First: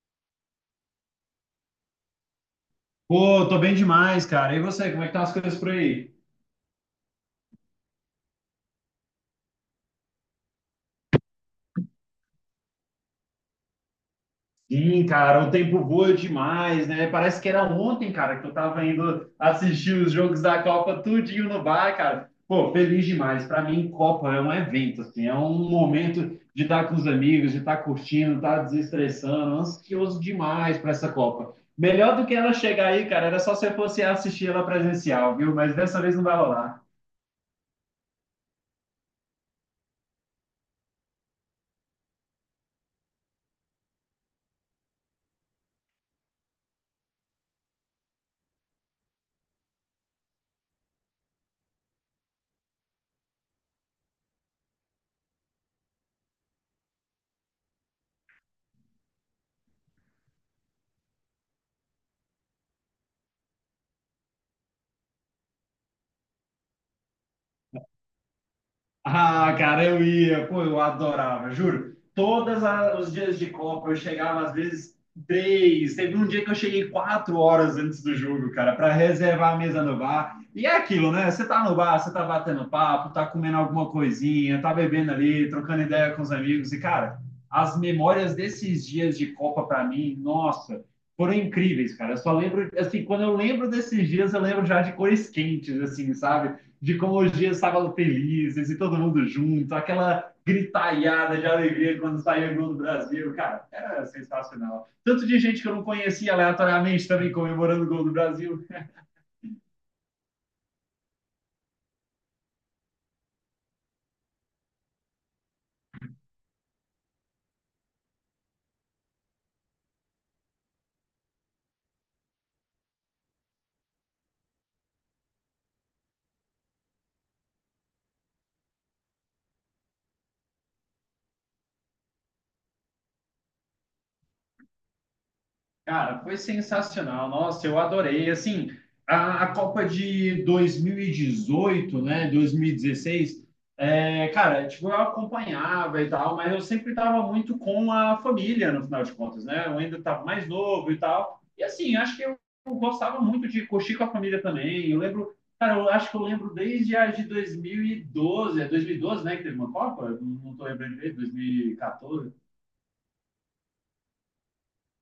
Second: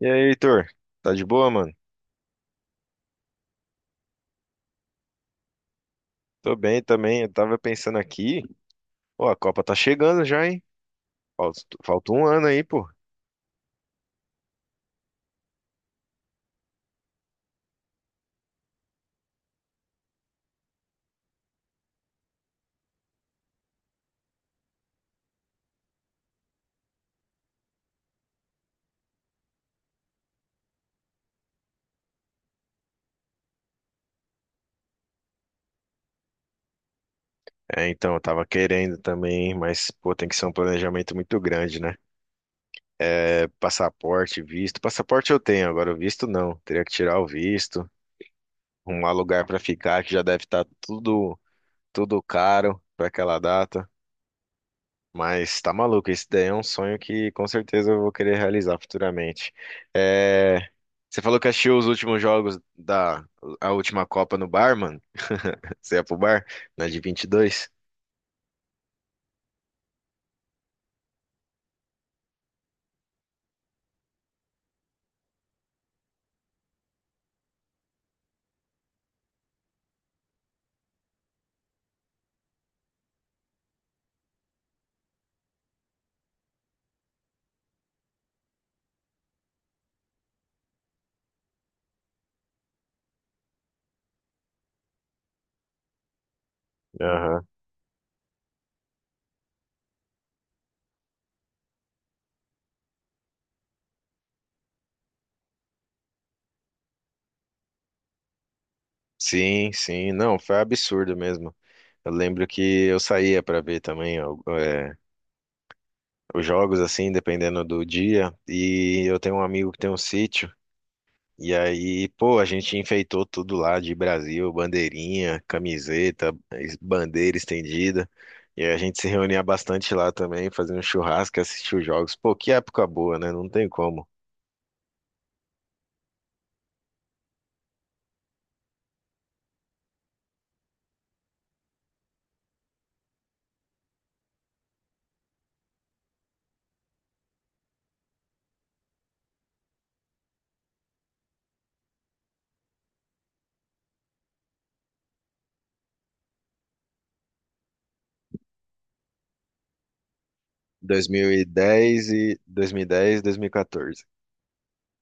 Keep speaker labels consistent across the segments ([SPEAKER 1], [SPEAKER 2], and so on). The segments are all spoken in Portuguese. [SPEAKER 1] E aí, Heitor? Tá de boa, mano?
[SPEAKER 2] Pô, tô bem demais, cara. E você, como é que tá as coisas por aí?
[SPEAKER 1] Tô bem também. Eu tava pensando aqui. Pô, a Copa tá chegando já, hein? Falta um ano aí, pô.
[SPEAKER 2] Sim, cara, o tempo voa demais, né? Parece que era ontem, cara, que eu tava indo assistir os jogos da Copa tudinho no bar, cara. Pô, feliz demais. Pra mim, Copa é um evento, assim, é um momento de estar com os amigos, de estar curtindo, estar desestressando, ansioso demais pra essa Copa. Melhor do que ela chegar aí, cara, era só se eu fosse assistir ela presencial, viu? Mas dessa vez não vai rolar.
[SPEAKER 1] É, então, eu tava querendo também, mas, pô, tem que ser um planejamento muito grande, né? É passaporte, visto. Passaporte eu tenho, agora o visto não. Teria que tirar o visto, arrumar lugar pra ficar, que já deve estar tudo caro pra aquela data. Mas tá maluco, esse daí é um sonho que com certeza eu vou querer realizar futuramente. É, você falou que assistiu os últimos jogos da a última Copa no bar, mano? Você ia pro bar? Na de 22.
[SPEAKER 2] Ah, cara, eu ia, pô, eu adorava, juro. Todos os dias de Copa eu chegava às vezes três. Teve um dia que eu cheguei 4 horas antes do jogo, cara, para reservar a mesa no bar. E é aquilo, né? Você tá no bar, você tá batendo papo, tá comendo alguma coisinha, tá bebendo ali, trocando ideia com os amigos. E, cara, as memórias desses dias de Copa para mim, nossa, foram incríveis, cara. Eu só lembro, assim, quando eu lembro desses dias, eu lembro já de cores quentes, assim, sabe? De como hoje
[SPEAKER 1] Aham.
[SPEAKER 2] é sábado felizes e todo mundo junto, aquela gritalhada de alegria quando saiu o gol do Brasil. Cara, era sensacional. Tanto de gente que eu não conhecia aleatoriamente também comemorando o gol do Brasil.
[SPEAKER 1] Sim, sim. Não, foi absurdo mesmo. Eu lembro que eu saía pra ver também ó, é, os jogos, assim, dependendo do dia. E eu tenho um amigo que tem um sítio. E aí, pô, a gente enfeitou tudo lá de Brasil, bandeirinha, camiseta, bandeira estendida. E aí a gente se reunia bastante lá também, fazendo churrasco, assistia os jogos. Pô, que época boa, né? Não tem como.
[SPEAKER 2] Cara, foi sensacional. Nossa, eu adorei. Assim, a Copa de 2018, né, 2016, é, cara, tipo, eu acompanhava e tal, mas eu sempre estava muito com a família, no final de contas, né? Eu ainda estava mais novo e tal. E assim, acho que eu gostava muito de curtir com a família também. Eu lembro, cara, eu acho que eu lembro desde a de 2012, é 2012, né, que teve uma Copa? Não, não tô lembrando direito,
[SPEAKER 1] 2010
[SPEAKER 2] 2014.
[SPEAKER 1] e 2010, 2014.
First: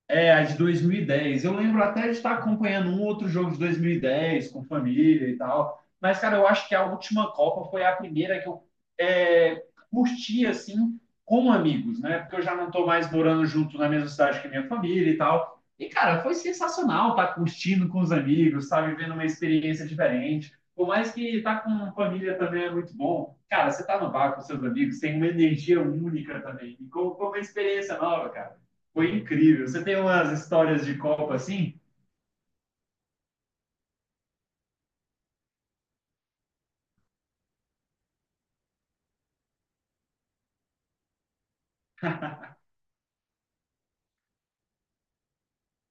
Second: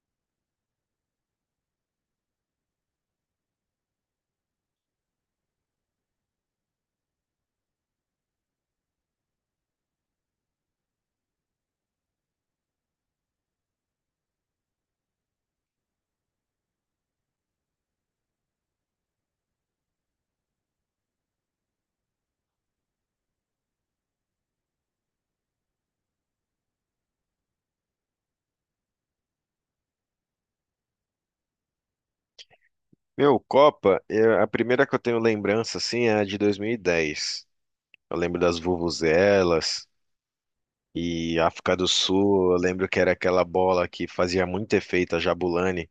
[SPEAKER 2] É, a de 2010. Eu lembro até de estar acompanhando um outro jogo de 2010 com família e tal. Mas, cara, eu acho que a última Copa foi a primeira que eu é, curti, assim, com amigos, né? Porque eu já não estou mais morando junto na mesma cidade que minha família e tal. E, cara, foi sensacional estar curtindo com os amigos, estar vivendo uma experiência diferente. Por mais que estar com família também é muito bom. Cara, você tá no bar com seus amigos, tem uma energia única também. E com como uma experiência nova, cara. Foi incrível. Você tem umas histórias de Copa assim?
[SPEAKER 1] Meu, Copa, a primeira que eu tenho lembrança assim é a de 2010. Eu lembro das vuvuzelas e África do Sul, eu lembro que era aquela bola que fazia muito efeito, a Jabulani.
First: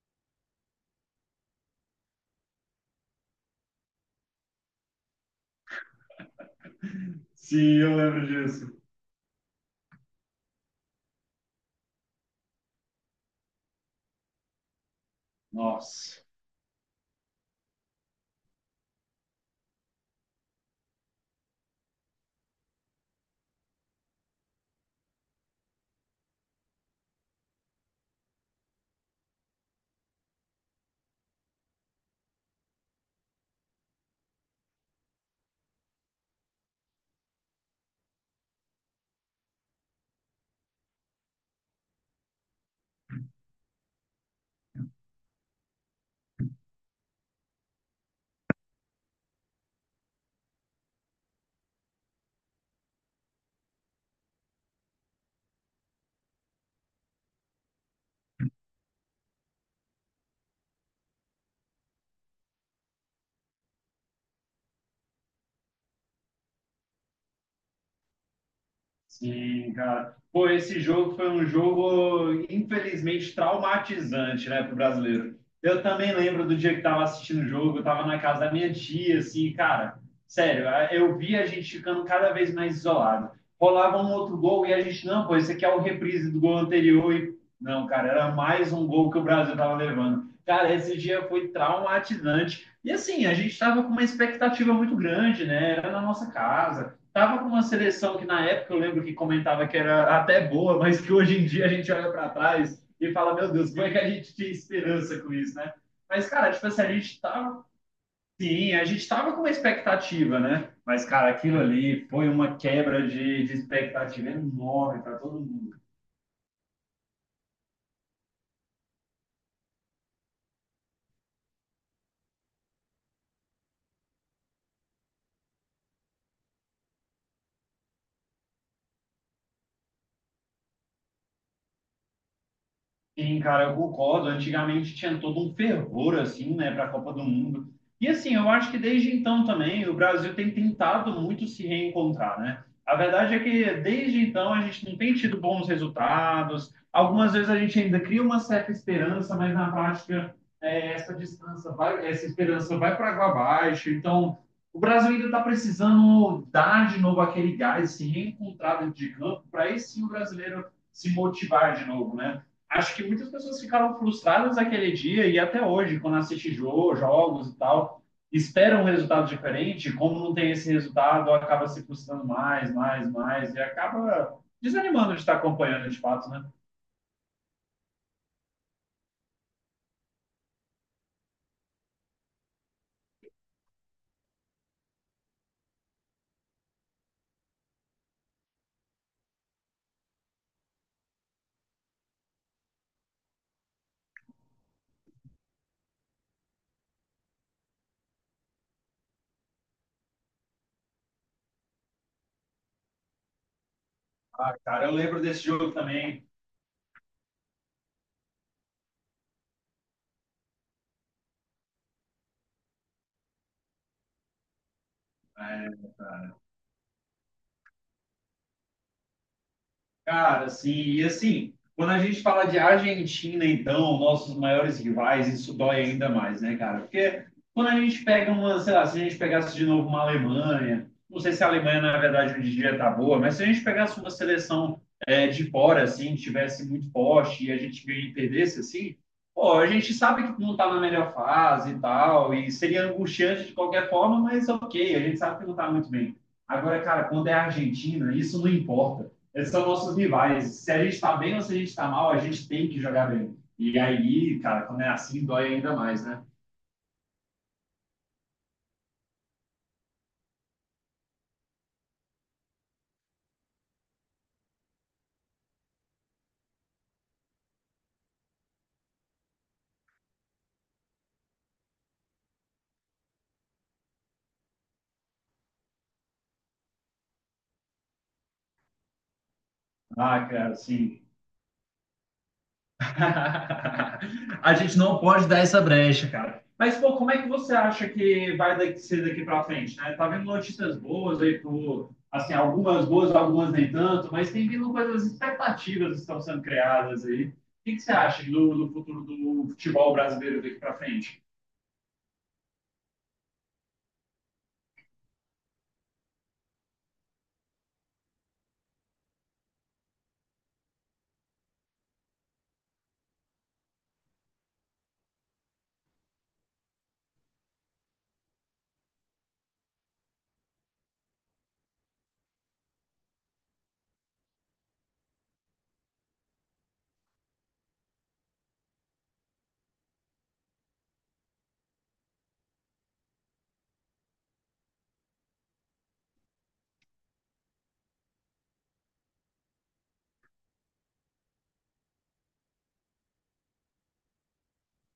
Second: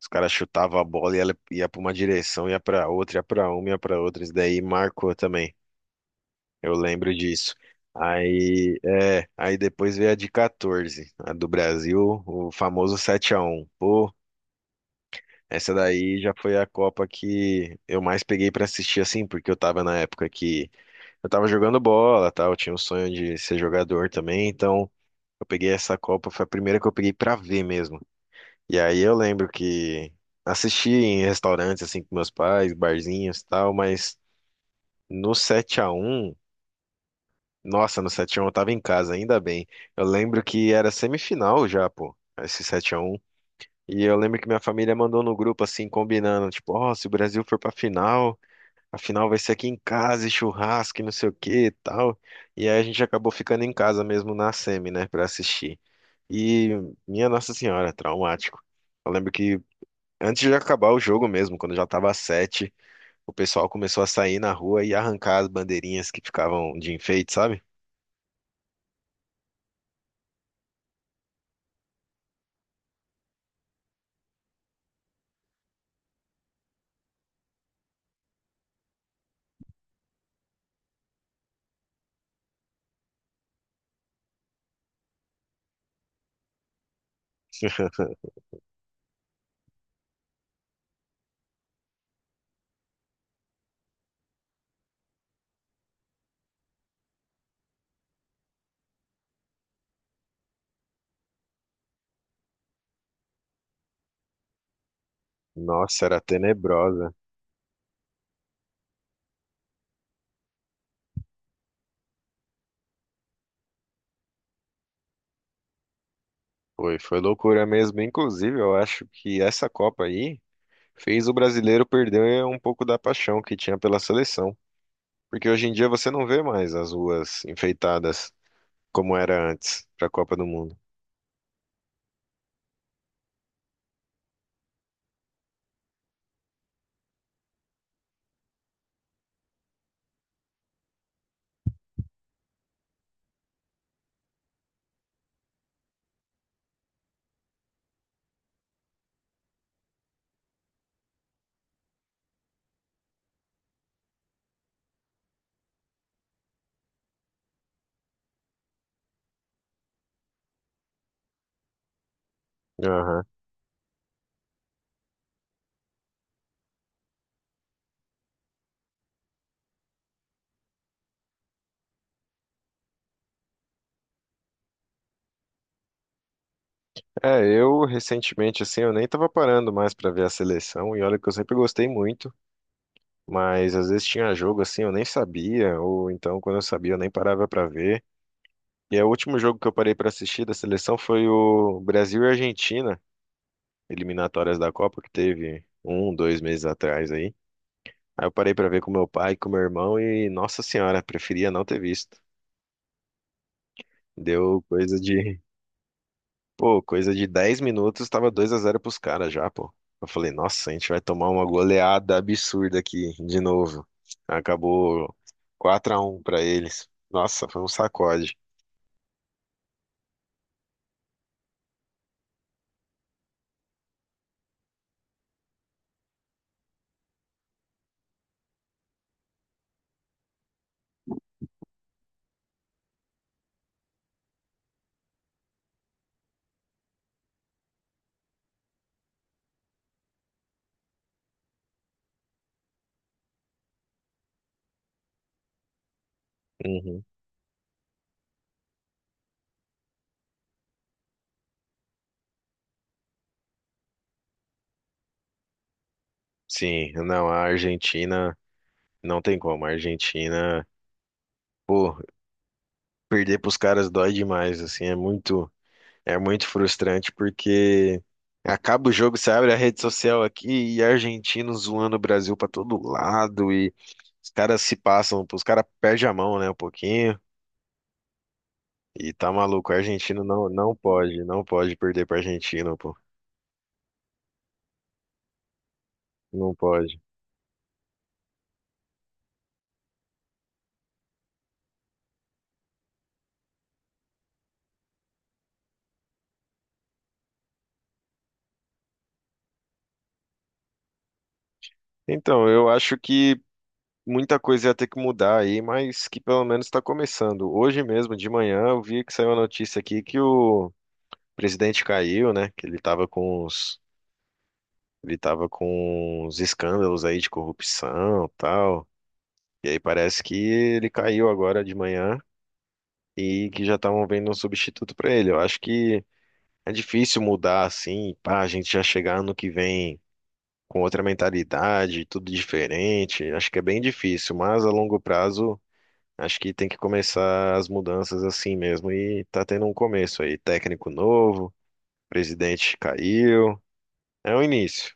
[SPEAKER 1] Os caras chutavam a bola e ela ia pra uma direção, ia pra outra, ia pra uma, ia pra outra. Isso daí marcou também. Eu lembro disso.
[SPEAKER 2] Sim, eu lembro disso.
[SPEAKER 1] Aí, é, aí depois veio a de 14, a do Brasil, o famoso 7-1. Pô, essa daí
[SPEAKER 2] Nossa.
[SPEAKER 1] já foi a Copa que eu mais peguei pra assistir assim, porque eu tava na época que eu tava jogando bola, tal, eu tinha um sonho de ser jogador também, então eu peguei essa Copa, foi a primeira que eu peguei pra ver mesmo. E aí eu lembro que assisti em restaurantes, assim, com meus pais, barzinhos e tal, mas no 7-1, nossa, no 7-1 eu tava em casa, ainda bem. Eu lembro que era semifinal já, pô, esse 7-1. E eu lembro que minha família mandou no grupo, assim, combinando, tipo, ó, se o Brasil for pra final, a final vai ser aqui em casa, e churrasco e não sei o que e tal. E aí a gente acabou ficando em casa mesmo na semi, né, pra assistir. E minha Nossa Senhora, traumático. Eu lembro que antes de acabar o jogo mesmo, quando já tava sete, o pessoal começou a sair na rua e arrancar as bandeirinhas que ficavam de enfeite, sabe?
[SPEAKER 2] Sim, cara. Pô, esse jogo foi um jogo, infelizmente, traumatizante, né, pro brasileiro. Eu também lembro do dia que tava assistindo o jogo, eu tava na casa da minha tia, assim, cara, sério, eu vi a gente ficando cada vez mais isolado. Rolava um outro gol e a gente, não, pô, esse aqui é o reprise do gol anterior e, não, cara, era mais um gol que o Brasil tava levando. Cara, esse dia foi traumatizante. E assim, a gente tava com uma expectativa muito grande, né? Era na nossa casa. Tava com uma seleção que na época eu lembro que comentava que era até boa, mas que hoje em dia a gente olha para trás e fala, meu Deus, como é que a gente tinha esperança com isso, né?
[SPEAKER 1] Nossa, era
[SPEAKER 2] Mas, cara, tipo assim, a
[SPEAKER 1] tenebrosa.
[SPEAKER 2] gente tava. Sim, a gente tava com uma expectativa, né? Mas, cara, aquilo ali foi uma quebra de expectativa enorme para todo mundo.
[SPEAKER 1] Foi loucura mesmo. Inclusive, eu acho que essa Copa aí fez o brasileiro perder um pouco da paixão que tinha pela seleção. Porque hoje em dia você não vê mais as ruas enfeitadas como era antes para a Copa do Mundo.
[SPEAKER 2] Sim, cara, eu concordo. Antigamente tinha todo um fervor, assim, né, para a Copa do Mundo. E, assim, eu acho que desde então também o Brasil tem tentado muito se reencontrar, né? A verdade é que desde então a gente não tem tido bons resultados. Algumas vezes a gente ainda cria uma certa esperança, mas na prática é, essa distância vai, essa esperança vai para água abaixo. Então, o Brasil ainda está precisando dar de novo aquele gás, se reencontrar dentro de campo, para esse sim o brasileiro se motivar de novo, né? Acho que
[SPEAKER 1] Aham.
[SPEAKER 2] muitas pessoas ficaram frustradas naquele dia e até hoje, quando assiste jogo, jogos e tal, esperam um resultado diferente. Como não tem esse resultado, acaba se frustrando mais, mais, mais e acaba desanimando de estar acompanhando de fato, né?
[SPEAKER 1] É, eu recentemente, assim, eu nem tava parando mais para ver a seleção. E olha que eu sempre gostei muito. Mas às vezes tinha jogo assim, eu nem sabia, ou então quando eu sabia, eu nem parava pra ver. E aí, o último jogo que eu parei pra assistir da seleção foi o Brasil e Argentina, eliminatórias da Copa, que teve um, 2 meses atrás aí. Aí eu parei pra ver com meu pai, com meu irmão e, nossa senhora, preferia não ter visto.
[SPEAKER 2] Ah,
[SPEAKER 1] Deu
[SPEAKER 2] cara, eu
[SPEAKER 1] coisa
[SPEAKER 2] lembro
[SPEAKER 1] de.
[SPEAKER 2] desse jogo também.
[SPEAKER 1] Pô, coisa de 10 minutos, tava dois a 0 pros caras já, pô. Eu falei, nossa, a gente vai tomar uma goleada absurda aqui de novo. Acabou 4-1 pra eles. Nossa, foi um sacode.
[SPEAKER 2] Cara, assim, e assim, quando a gente fala de Argentina, então, nossos maiores rivais, isso dói ainda mais, né, cara? Porque quando a gente pega uma, sei lá, se a gente pegasse de novo uma Alemanha, não sei se a Alemanha, na verdade, hoje em dia tá boa, mas se a gente pegasse uma seleção é de fora, assim, tivesse muito forte e a gente ganha e perdesse, assim, pô, a gente sabe que não tá na melhor fase e tal, e seria angustiante de qualquer forma, mas ok, a gente sabe que não tá muito bem. Agora,
[SPEAKER 1] Uhum.
[SPEAKER 2] cara, quando é a Argentina, isso não importa. Esses são nossos rivais. Se a gente tá bem ou se a gente tá mal, a gente tem que jogar bem. E aí, cara, quando é assim, dói ainda mais, né?
[SPEAKER 1] Sim, não, a Argentina não tem como. A Argentina, pô, perder pros caras dói demais, assim, é muito. É muito frustrante porque acaba o jogo, você abre a rede social aqui e argentino zoando o Brasil pra todo lado e os caras se passam, os caras perdem a mão, né, um pouquinho. E tá maluco, argentino
[SPEAKER 2] Ah,
[SPEAKER 1] não,
[SPEAKER 2] cara,
[SPEAKER 1] não
[SPEAKER 2] assim,
[SPEAKER 1] pode, não pode perder pra Argentina, pô.
[SPEAKER 2] a gente não pode dar essa brecha, cara.
[SPEAKER 1] Não
[SPEAKER 2] Mas, pô,
[SPEAKER 1] pode.
[SPEAKER 2] como é que você acha que vai ser daqui para frente, né? Tá vendo notícias boas aí pro, assim, algumas boas, algumas nem tanto, mas tem vindo coisas expectativas que estão sendo criadas aí. O que que você acha do futuro do futebol brasileiro daqui para frente?
[SPEAKER 1] Então, eu acho que muita coisa ia ter que mudar aí, mas que pelo menos tá começando. Hoje mesmo, de manhã, eu vi que saiu a notícia aqui que o presidente caiu, né? Que ele tava com uns. Ele tava com uns escândalos aí de corrupção, tal. E aí parece que ele caiu agora de manhã e que já estavam vendo um substituto pra ele. Eu acho que é difícil mudar assim, pá, a gente já chegar ano que vem com outra mentalidade, tudo diferente. Acho que é bem difícil, mas a longo prazo acho que tem que começar as mudanças assim mesmo e tá tendo um começo aí, técnico novo, presidente caiu, é o início.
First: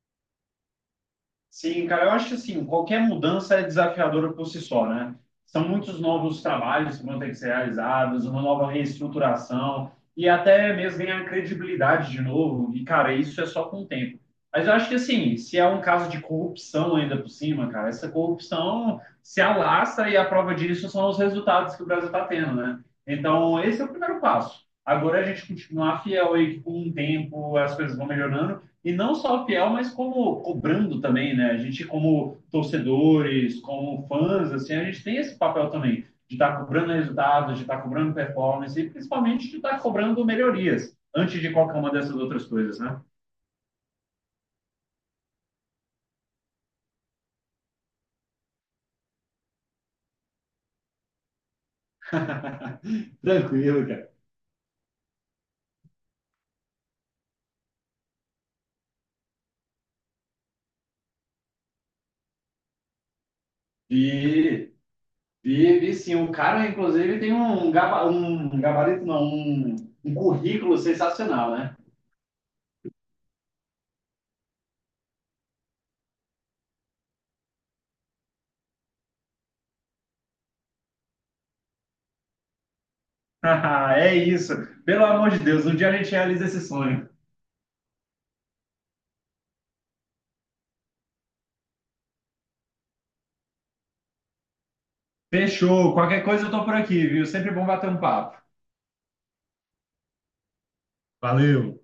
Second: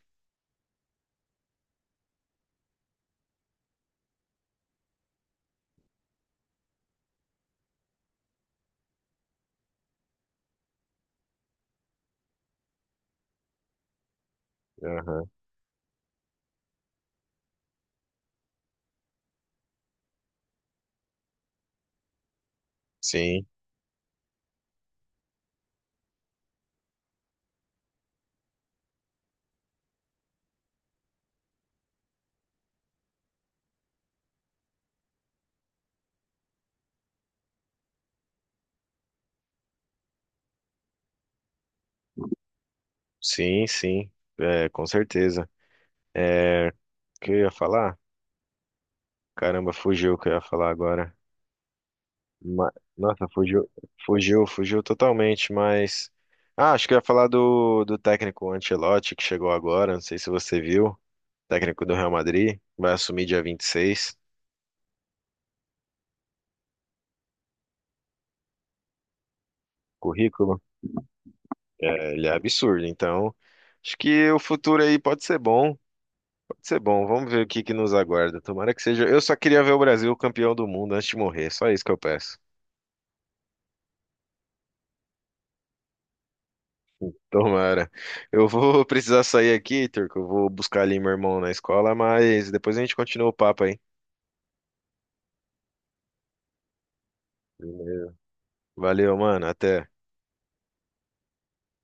[SPEAKER 2] Sim, cara, eu acho que assim, qualquer mudança é desafiadora por si só, né? São muitos novos trabalhos que vão ter que ser realizados, uma nova reestruturação e até mesmo ganhar credibilidade de novo. E, cara, isso é só com o tempo. Mas eu acho que
[SPEAKER 1] Aham,
[SPEAKER 2] assim, se é um caso de corrupção ainda por cima, cara, essa corrupção se alastra e a prova disso são os resultados que o Brasil está tendo, né?
[SPEAKER 1] sim.
[SPEAKER 2] Então, esse é o primeiro passo. Agora é a gente continuar fiel aí que com o tempo as coisas vão melhorando e não só fiel, mas como cobrando também, né? A gente, como torcedores, como fãs, assim, a gente tem esse papel também de estar cobrando resultados, de estar cobrando performance e principalmente de estar cobrando melhorias antes de qualquer uma dessas outras coisas, né?
[SPEAKER 1] Sim, sim, é, com certeza. É, o que eu ia falar? Caramba, fugiu o que eu ia falar agora. Ma- Nossa, fugiu,
[SPEAKER 2] Tranquilo, cara.
[SPEAKER 1] fugiu, fugiu totalmente, mas. Ah, acho que eu ia falar do técnico Ancelotti, que chegou agora, não sei se você viu, técnico do Real Madrid, vai assumir dia 26,
[SPEAKER 2] E, e sim, o cara, inclusive, tem um gabarito, não, um
[SPEAKER 1] currículo.
[SPEAKER 2] currículo sensacional, né?
[SPEAKER 1] É, ele é absurdo, então acho que o futuro aí pode ser bom, vamos ver o que que nos aguarda, tomara que seja. Eu só queria ver o Brasil campeão do mundo antes de morrer, só isso que eu peço.
[SPEAKER 2] É isso. Pelo amor de Deus, um dia a gente realiza esse sonho.
[SPEAKER 1] Tomara. Eu vou precisar sair aqui, Turco. Eu vou buscar ali meu irmão na escola, mas depois a gente continua o papo aí.
[SPEAKER 2] Fechou. Qualquer coisa eu tô por aqui, viu? Sempre bom bater um
[SPEAKER 1] Beleza.
[SPEAKER 2] papo.
[SPEAKER 1] Valeu, mano. Até.
[SPEAKER 2] Valeu!